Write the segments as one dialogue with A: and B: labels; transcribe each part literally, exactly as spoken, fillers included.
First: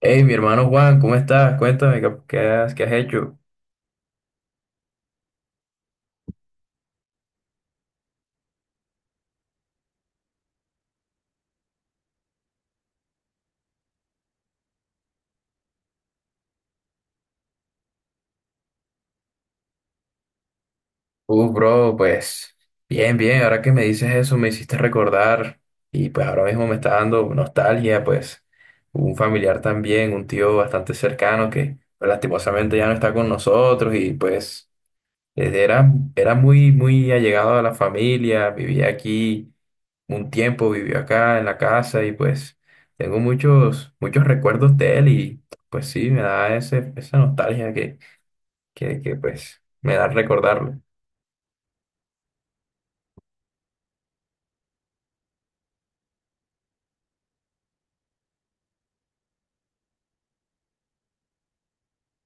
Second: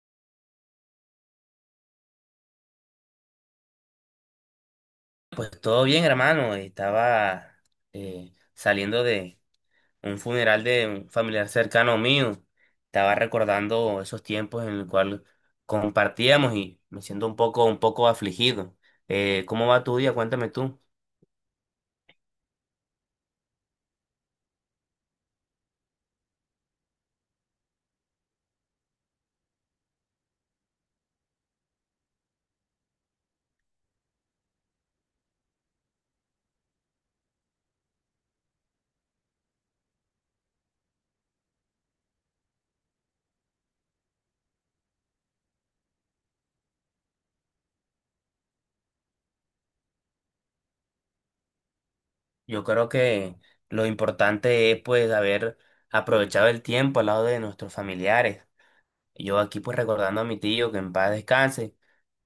A: Hey, mi hermano Juan, ¿cómo estás? Cuéntame, ¿qué, qué has, qué has hecho?
B: Pues todo bien, hermano. Estaba eh, saliendo de un funeral de un familiar cercano mío. Estaba recordando esos tiempos en los cuales compartíamos y me siento un poco, un poco afligido. Eh, ¿cómo va tu día? Cuéntame tú.
A: Uh, bro, pues bien, bien, ahora que me dices eso me hiciste recordar y pues ahora mismo me está dando nostalgia, pues un familiar también, un tío bastante cercano que pues, lastimosamente ya no está con nosotros y pues eh, era, era muy, muy allegado a la familia, vivía aquí un tiempo, vivió acá en la casa y pues tengo muchos, muchos recuerdos de él y pues sí, me da ese, esa nostalgia que, que pues me da recordarlo.
B: Yo creo que lo importante es pues haber aprovechado el tiempo al lado de nuestros familiares. Yo aquí pues recordando a mi tío que en paz descanse,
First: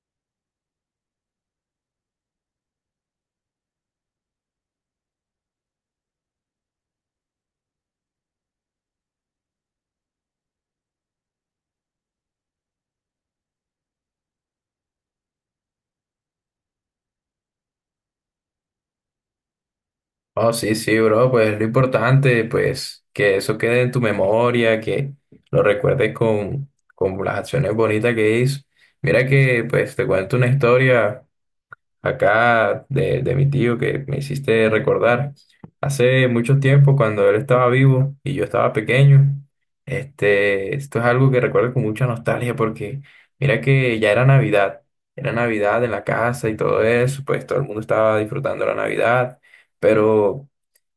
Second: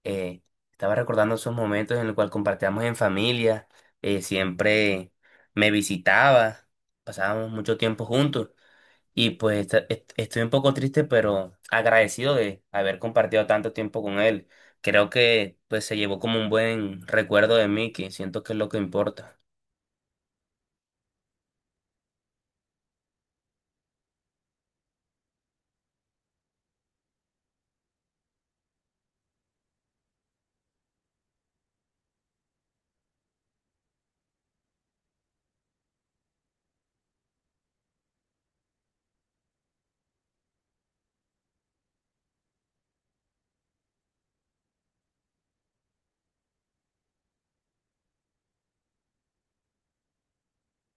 B: eh, estaba recordando esos momentos en los cuales compartíamos en familia, eh, siempre me visitaba, pasábamos mucho tiempo juntos y pues esta- est- estoy un poco triste, pero agradecido de haber compartido tanto tiempo con él. Creo que pues se llevó como un buen recuerdo de mí, que siento que es lo que importa.
A: Oh, sí, sí, bro, pues lo importante, pues que eso quede en tu memoria, que lo recuerdes con, con las acciones bonitas que hizo. Mira que, pues te cuento una historia acá de, de mi tío que me hiciste recordar. Hace mucho tiempo, cuando él estaba vivo y yo estaba pequeño, este, esto es algo que recuerdo con mucha nostalgia porque mira que ya era Navidad, era Navidad en la casa y todo eso, pues todo el mundo estaba disfrutando la Navidad, pero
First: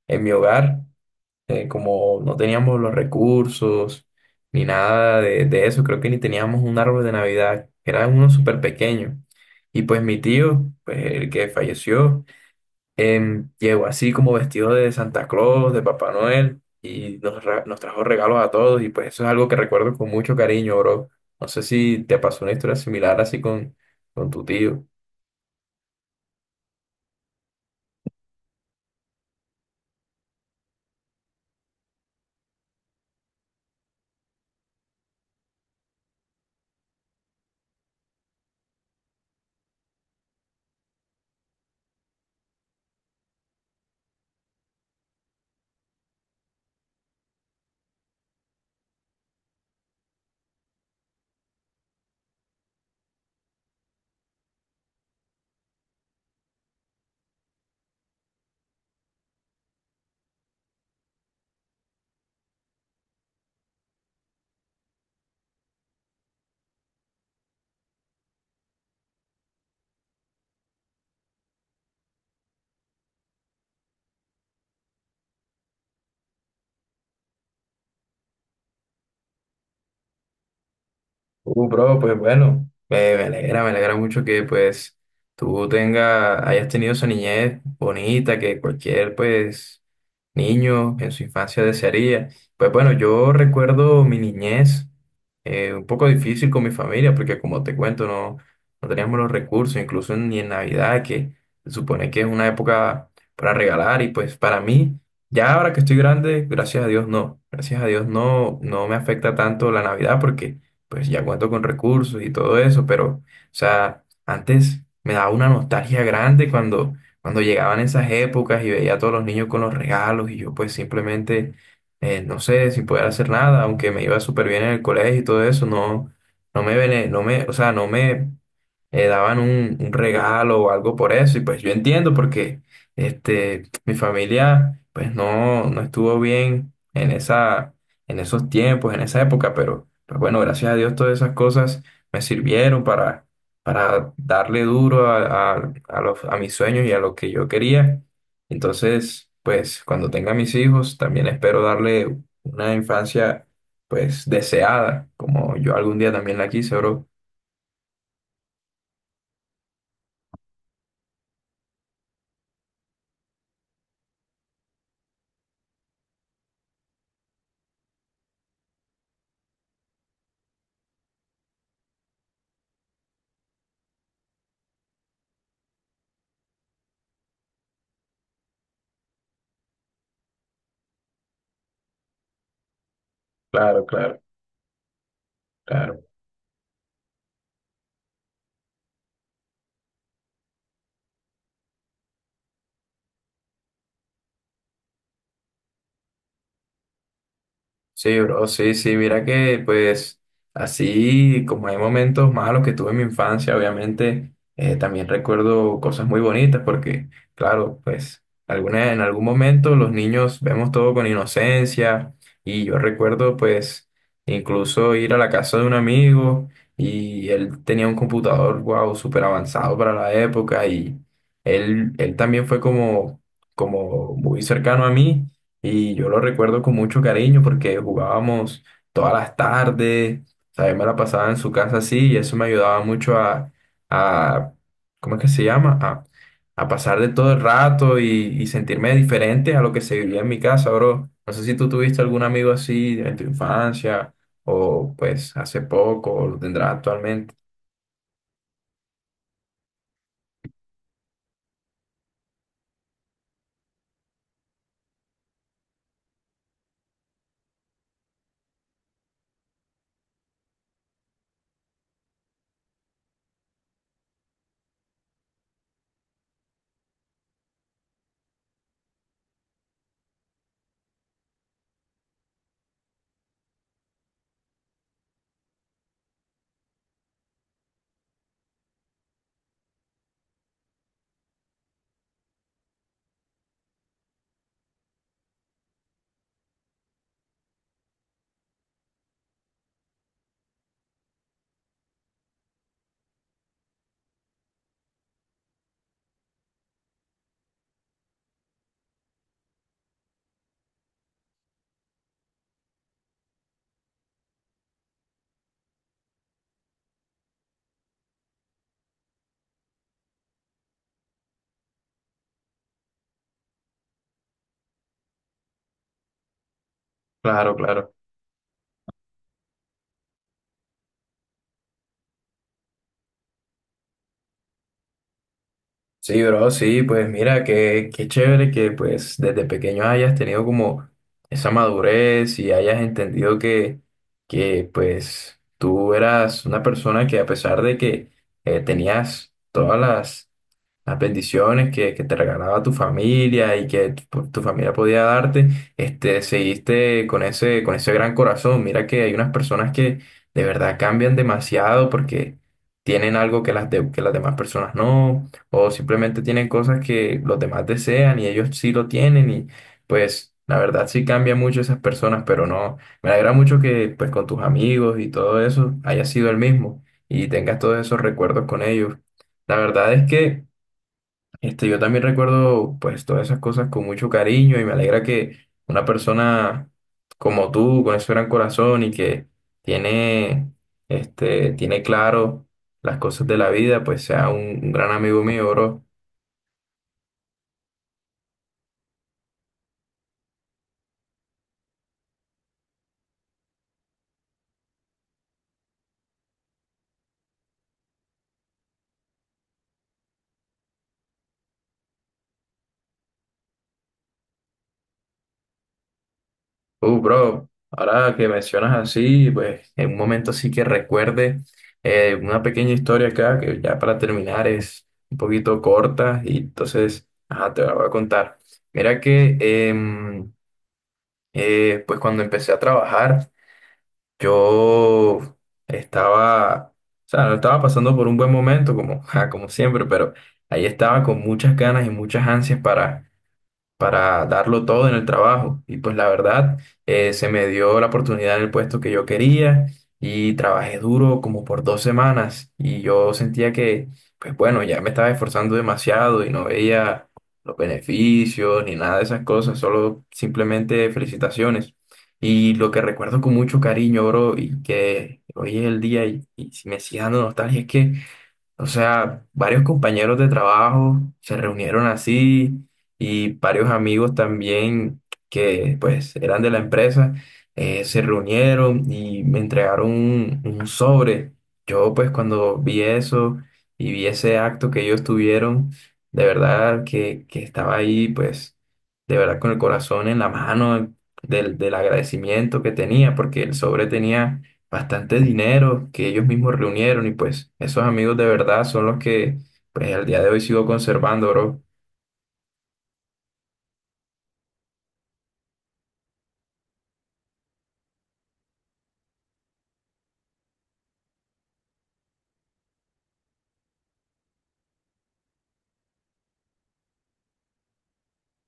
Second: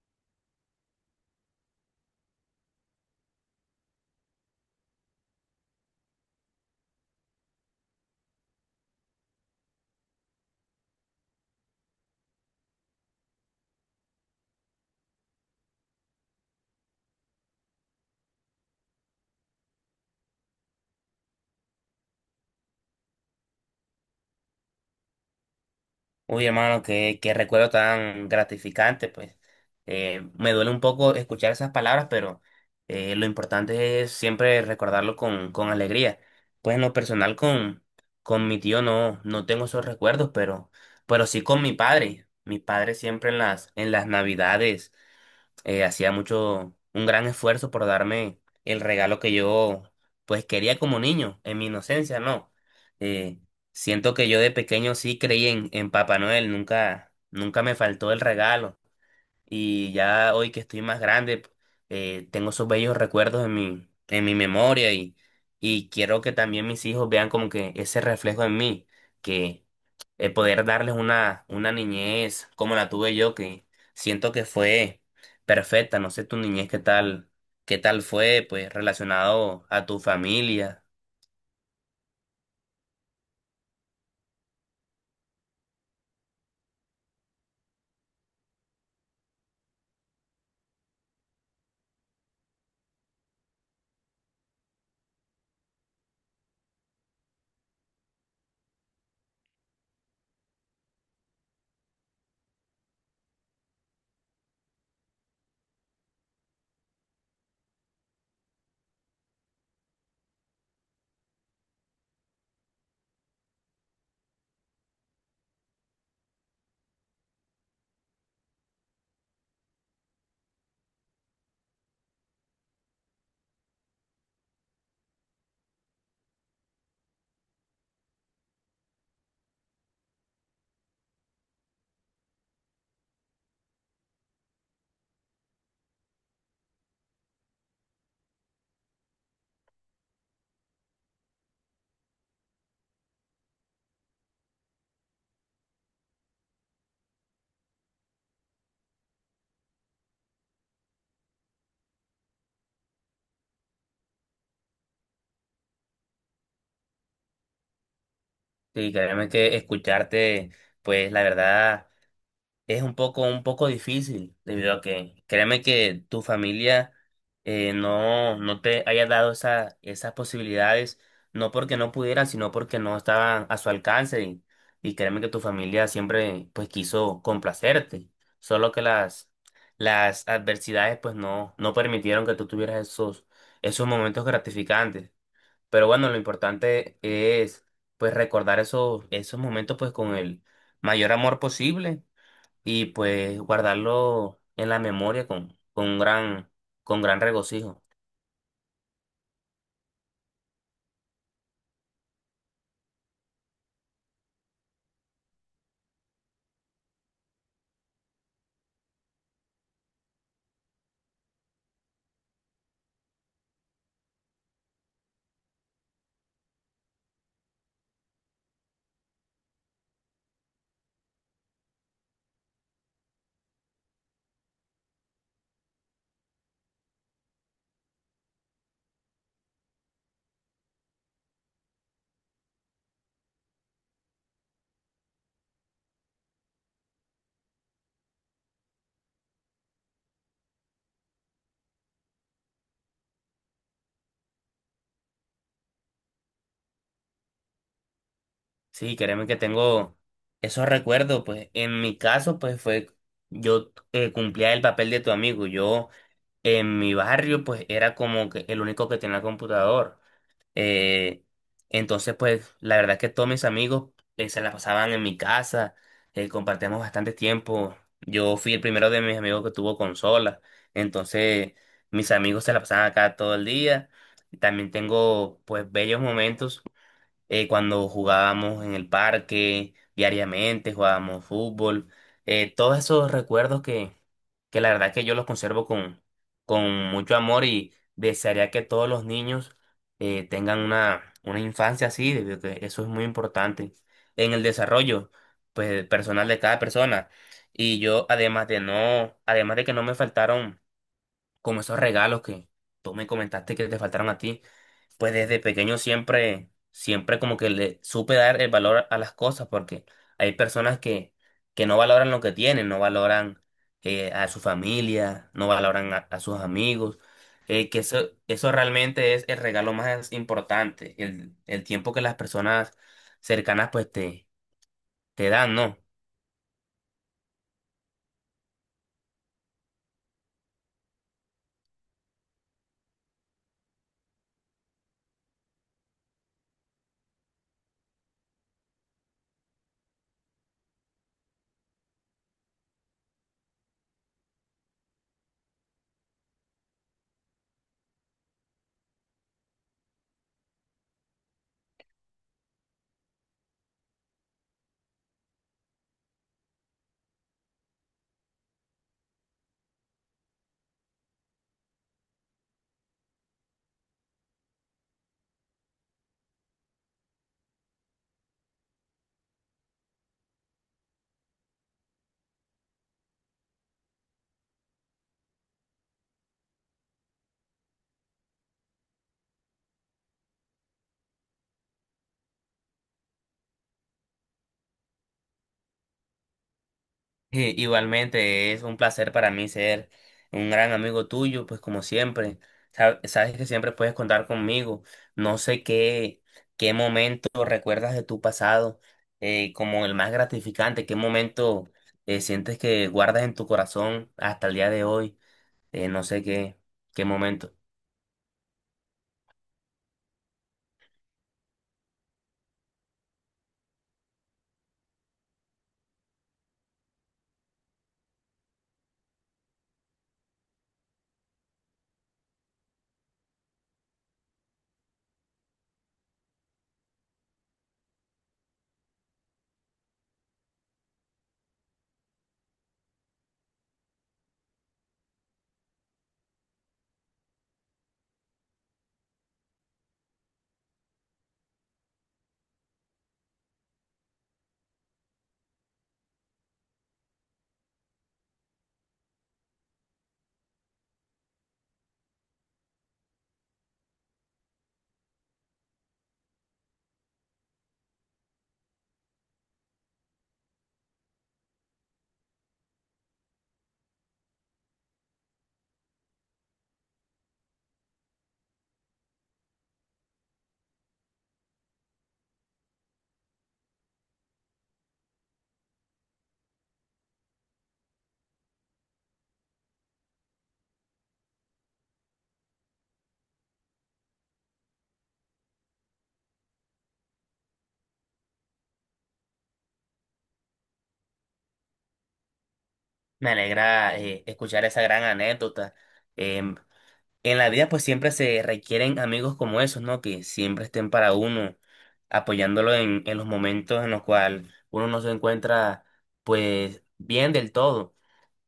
A: en mi hogar eh, como no teníamos los recursos ni nada de, de eso, creo que ni teníamos un árbol de Navidad, era uno súper pequeño. Y pues mi tío, pues el que falleció, em, llegó así como vestido de Santa Claus, de Papá Noel, y nos, ra- nos trajo regalos a todos, y pues eso es algo que recuerdo con mucho cariño, bro. No sé si te pasó una historia similar así con, con tu tío.
B: Uy, hermano, qué, qué recuerdo tan gratificante, pues. Eh, me duele un poco escuchar esas palabras, pero eh, lo importante es siempre recordarlo con, con alegría. Pues en lo personal con, con mi tío no, no tengo esos recuerdos, pero, pero sí con mi padre. Mi padre siempre en las, en las navidades eh, hacía mucho, un gran esfuerzo por darme el regalo que yo pues quería como niño, en mi inocencia, no. Eh, Siento que yo de pequeño sí creí en, en Papá Noel, nunca, nunca me faltó el regalo. Y ya hoy que estoy más grande, eh, tengo esos bellos recuerdos en mi, en mi memoria y, y quiero que también mis hijos vean como que ese reflejo en mí, que eh, poder darles una, una niñez como la tuve yo, que siento que fue perfecta. No sé tu niñez qué tal, qué tal fue, pues relacionado a tu familia.
A: Uh, bro, pues bueno, me, me alegra, me alegra mucho que pues tú tenga, hayas tenido esa niñez bonita que cualquier pues niño en su infancia desearía. Pues bueno, yo recuerdo mi niñez eh, un poco difícil con mi familia porque como te cuento no, no teníamos los recursos, incluso ni en Navidad que se supone que es una época para regalar y pues para mí, ya ahora que estoy grande, gracias a Dios no, gracias a Dios no, no me afecta tanto la Navidad porque pues ya cuento con recursos y todo eso, pero, o sea, antes me daba una nostalgia grande cuando, cuando llegaban esas épocas y veía a todos los niños con los regalos y yo pues simplemente, eh, no sé, sin poder hacer nada, aunque me iba súper bien en el colegio y todo eso, no, no me, bene- no me, o sea, no me eh, daban un, un regalo o algo por eso. Y pues yo entiendo porque este, mi familia pues no, no estuvo bien en esa, en esos tiempos, en esa época, pero pues bueno, gracias a Dios todas esas cosas me sirvieron para, para darle duro a, a- a los, a mis sueños y a lo que yo quería. Entonces, pues cuando tenga mis hijos, también espero darle una infancia pues deseada, como yo algún día también la quise, bro.
B: Y créeme que escucharte, pues la verdad. Es un poco, un poco difícil, debido a que créeme que tu familia eh, no, no te haya dado esa, esas posibilidades, no porque no pudieran, sino porque no estaban a su alcance. Y, y créeme que tu familia siempre pues quiso complacerte, solo que las, las adversidades pues no, no permitieron que tú tuvieras esos,
A: Claro,
B: esos
A: claro,
B: momentos gratificantes. Pero
A: claro.
B: bueno, lo importante es pues recordar esos, esos momentos pues con el mayor amor posible y pues guardarlo en la memoria con, con un gran, con gran regocijo.
A: Sí, bro, sí, sí, mira que pues así como hay momentos malos que tuve en mi infancia, obviamente eh, también recuerdo cosas muy bonitas porque, claro, pues alguna, en algún momento los niños vemos todo con inocencia y yo recuerdo pues incluso ir a la casa de un amigo y él tenía un computador, wow, súper avanzado para la época y él, él también fue como, como muy cercano a mí. Y yo lo recuerdo con mucho cariño porque jugábamos todas las tardes, o sea, yo me la pasaba en su casa así y eso me ayudaba mucho a, a ¿cómo es que se llama? A, a pasar de todo el rato y, y sentirme diferente a lo que se vivía en mi casa, bro. No sé si tú tuviste algún amigo así en tu infancia o pues hace poco o lo tendrás actualmente.
B: Sí, créeme que tengo esos recuerdos, pues en mi caso, pues fue, yo eh, cumplía el papel de tu amigo, yo en mi barrio, pues era como que el único que tenía computador. Eh, entonces, pues, la verdad es que todos mis amigos eh, se la pasaban en mi casa, eh, compartíamos bastante tiempo. Yo fui el primero de mis amigos que tuvo consola, entonces mis amigos se la pasaban acá todo el día. También tengo, pues, bellos momentos eh, cuando jugábamos en el parque diariamente, jugábamos fútbol, eh, todos esos recuerdos que, que la verdad que yo los conservo con, con mucho amor y desearía que todos los niños eh, tengan una, una infancia así, debido a que eso es muy importante en el desarrollo pues, personal de cada persona. Y yo, además de no, además de que no me faltaron como esos regalos que tú me comentaste que te faltaron a ti, pues desde pequeño siempre, siempre como que le supe dar el valor a las cosas, porque hay personas que, que no valoran lo que tienen, no valoran eh, a su familia, no valoran a, a sus amigos,
A: Claro,
B: eh, que
A: claro.
B: eso, eso realmente es el regalo más importante, el, el tiempo que las personas cercanas pues te, te dan, ¿no?
A: Sí, bro, sí, pues mira, qué, qué chévere que pues desde pequeño hayas tenido como esa madurez y hayas entendido que, que pues tú eras una persona que a pesar de que eh, tenías todas las las bendiciones que, que te regalaba tu familia y que tu, tu familia podía darte, este, seguiste con ese, con ese gran corazón. Mira que hay unas personas que de verdad cambian demasiado porque tienen algo que las, de- que las demás personas no, o simplemente tienen cosas que los demás desean y ellos sí lo tienen y pues... La verdad sí cambian mucho esas personas, pero no, me alegra mucho que pues con tus amigos y todo eso haya sido el mismo y tengas todos esos recuerdos con ellos. La verdad es que este, yo también recuerdo pues todas esas cosas con mucho cariño y me alegra que una persona como tú, con ese gran corazón y que tiene, este, tiene claro las cosas de la vida, pues sea un, un gran amigo mío, bro.
B: Eh, igualmente, es un placer para mí ser un gran amigo tuyo, pues como siempre, Sa- sabes que siempre puedes contar conmigo. No sé qué, qué momento recuerdas de tu pasado eh, como el más gratificante, qué momento eh, sientes que guardas en tu corazón hasta el día de hoy, eh, no sé qué,
A: Uh,
B: qué
A: bro,
B: momento.
A: ahora que mencionas así, pues en un momento sí que recuerde eh, una pequeña historia acá que ya para terminar es un poquito corta y entonces, ajá, te la voy a contar. Mira que... em, Eh, pues cuando empecé a trabajar, yo estaba, o sea, no estaba pasando por un buen momento, como, ja, como siempre, pero ahí estaba con muchas ganas y muchas ansias para para darlo todo en el trabajo. Y pues la verdad, eh, se me dio la oportunidad en el puesto que yo quería y trabajé duro como por dos semanas y yo sentía que, pues bueno, ya me estaba esforzando demasiado y no veía los beneficios ni nada de esas cosas, solo simplemente felicitaciones. Y lo que recuerdo con mucho cariño, bro, y que hoy es el día y, y me sigue dando nostalgia es que o sea, varios compañeros de trabajo se reunieron así y varios amigos también que pues eran de la empresa eh, se reunieron y me entregaron un, un sobre. Yo pues cuando vi eso y vi ese acto que ellos tuvieron, de verdad que, que estaba ahí pues de verdad con el corazón en la mano del, del agradecimiento que tenía porque el sobre tenía bastante dinero que ellos mismos reunieron y pues esos amigos de verdad son los que pues al día de hoy sigo conservando, bro.
B: Me alegra eh, escuchar esa gran anécdota. Eh, En la vida pues siempre se requieren amigos como esos, ¿no? Que siempre estén para uno, apoyándolo en, en los momentos en los cuales uno no se encuentra pues bien del todo.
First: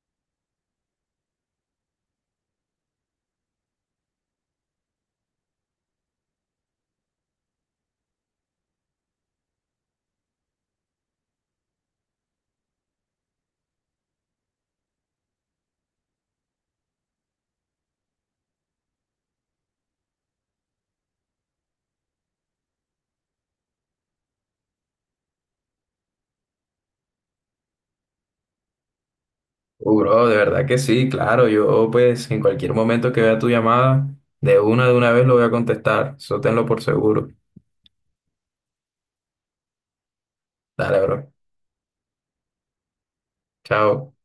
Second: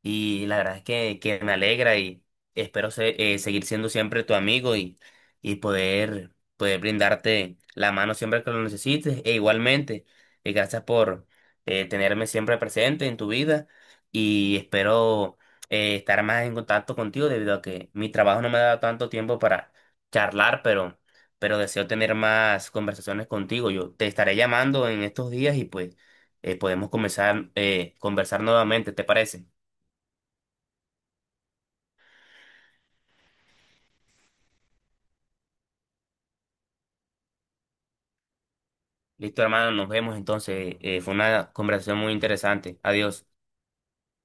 B: Y la verdad es que, que me alegra y espero ser- eh, seguir siendo siempre tu amigo y, y poder, poder brindarte la mano siempre que lo necesites. E igualmente, eh, gracias por eh, tenerme siempre presente en tu vida y espero eh, estar más en contacto contigo debido a que mi trabajo no me ha dado tanto tiempo para charlar, pero, pero deseo tener más conversaciones contigo. Yo te estaré llamando en estos días y pues eh, podemos comenzar eh, conversar nuevamente, ¿te parece?
A: Uh, bro, de verdad que sí, claro, yo pues en cualquier momento que vea tu llamada, de una de una vez lo voy a contestar, eso tenlo por seguro.
B: Listo, hermano, nos vemos entonces.
A: Dale,
B: Eh, fue
A: bro.
B: una conversación muy interesante. Adiós.
A: Chao.